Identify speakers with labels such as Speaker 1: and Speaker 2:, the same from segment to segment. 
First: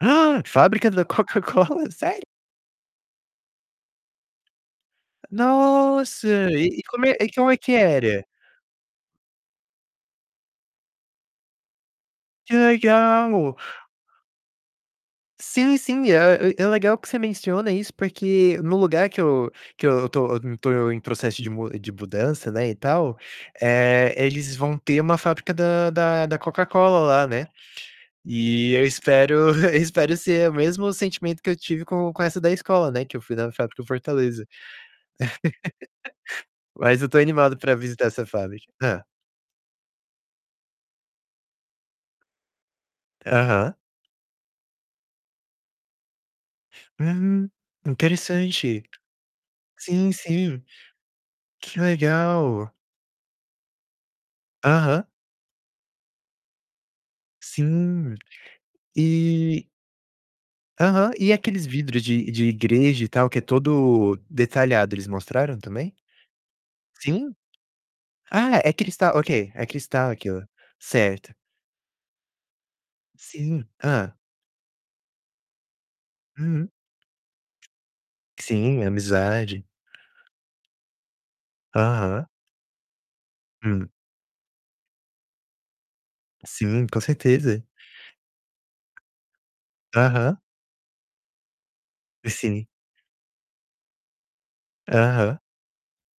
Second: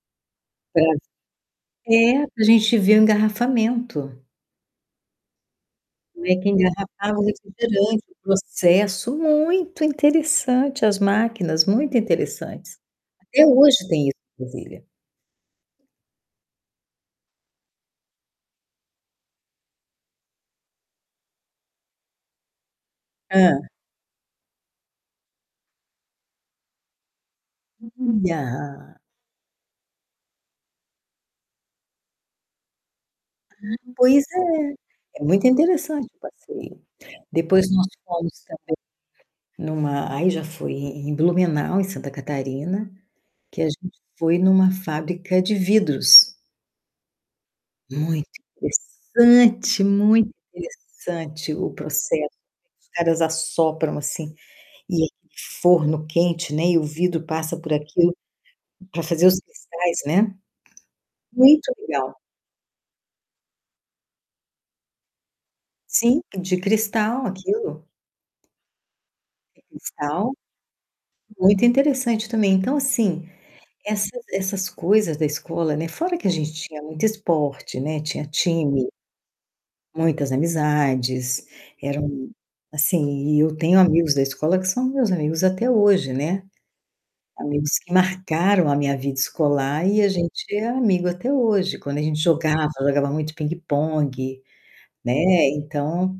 Speaker 1: Ah, Fábrica
Speaker 2: [unintelligible]
Speaker 1: da Coca-Cola,
Speaker 2: ,é,
Speaker 1: sério?
Speaker 2: a gente vê o engarrafamento. Como
Speaker 1: Nossa,
Speaker 2: é que
Speaker 1: e e como é
Speaker 2: engarrafava o
Speaker 1: e como é que
Speaker 2: refrigerante, o
Speaker 1: era?
Speaker 2: processo muito interessante, as máquinas muito
Speaker 1: Que
Speaker 2: interessantes. Até
Speaker 1: legal.
Speaker 2: hoje tem isso em Brasília.
Speaker 1: Sim sim, é é legal que você menciona isso porque no lugar que eu que eu estou estou em processo de de mudança, não é, e tal,
Speaker 2: Hã.
Speaker 1: eh, eles vão ter uma fábrica da da da Coca-Cola lá, né, e eu
Speaker 2: [unintelligible]
Speaker 1: espero eu espero ser o mesmo sentimento que eu tive com com essa da escola, não é, que eu fui da fábrica
Speaker 2: [unintelligible] pois
Speaker 1: Fortaleza.
Speaker 2: é. É muito interessante o passeio.
Speaker 1: Mas eu estou animado
Speaker 2: Depois
Speaker 1: para
Speaker 2: nós
Speaker 1: visitar essa
Speaker 2: fomos
Speaker 1: fábrica
Speaker 2: também
Speaker 1: hã.
Speaker 2: em uma aí já foi em Blumenau, em Santa Catarina, que a
Speaker 1: Aham.
Speaker 2: gente foi em uma fábrica de vidros.
Speaker 1: Hum,
Speaker 2: Muito
Speaker 1: interessante
Speaker 2: interessante,
Speaker 1: sim
Speaker 2: muito
Speaker 1: sim
Speaker 2: interessante o
Speaker 1: que
Speaker 2: processo.
Speaker 1: legal.
Speaker 2: Os caras assopram assim
Speaker 1: Aham.
Speaker 2: e forno quente, né, e o vidro passa por aquilo
Speaker 1: Sim,
Speaker 2: para fazer os
Speaker 1: e
Speaker 2: cristais, né.
Speaker 1: Aham, e aqueles
Speaker 2: Muito
Speaker 1: vidros
Speaker 2: legal.
Speaker 1: de de igreja e tal, que é todo detalhado, eles mostraram também?
Speaker 2: Sim, de cristal
Speaker 1: Sim?
Speaker 2: aquilo.
Speaker 1: Ah, é cristal ok
Speaker 2: É,
Speaker 1: é cristal
Speaker 2: cristal
Speaker 1: aquilo, certo.
Speaker 2: muito interessante, também. Então, assim,
Speaker 1: Sim,
Speaker 2: essa
Speaker 1: hã.
Speaker 2: essas coisas da escola, né, fora que a gente
Speaker 1: Uhum.
Speaker 2: tinha muito esporte, né, tinha
Speaker 1: Sim,
Speaker 2: time.
Speaker 1: amizade.
Speaker 2: Muitas amizades
Speaker 1: Aham.
Speaker 2: eram, assim, e eu tenho
Speaker 1: Hum.
Speaker 2: amigos da escola que são meus amigos até hoje, né,
Speaker 1: Sim, com certeza.
Speaker 2: amigos que marcaram a minha vida escolar e a
Speaker 1: Aham.
Speaker 2: gente é amigo até hoje. Quando a gente
Speaker 1: Sim.
Speaker 2: jogava jogava muito pingue-pongue, né,
Speaker 1: Aham.
Speaker 2: então,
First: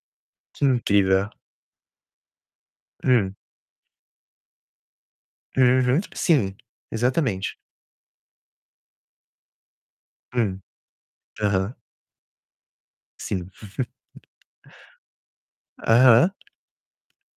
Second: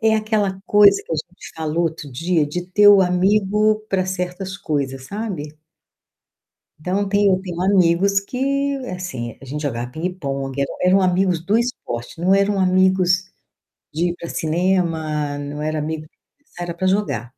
Speaker 2: é aquela
Speaker 1: Que
Speaker 2: coisa que a
Speaker 1: incrível.
Speaker 2: gente falou outro dia de ter o
Speaker 1: Hum.
Speaker 2: amigo para certas coisas, sabe.
Speaker 1: Uhum. Sim,
Speaker 2: Então tem eu
Speaker 1: exatamente.
Speaker 2: tenho amigos que, assim, a gente jogava
Speaker 1: Hum,
Speaker 2: pingue-pongue, eram amigos do
Speaker 1: aham.
Speaker 2: esporte, não eram amigos
Speaker 1: Sim.
Speaker 2: de ir pra cinema, não era amigo [unintelligible]
Speaker 1: Aham.
Speaker 2: era para jogar.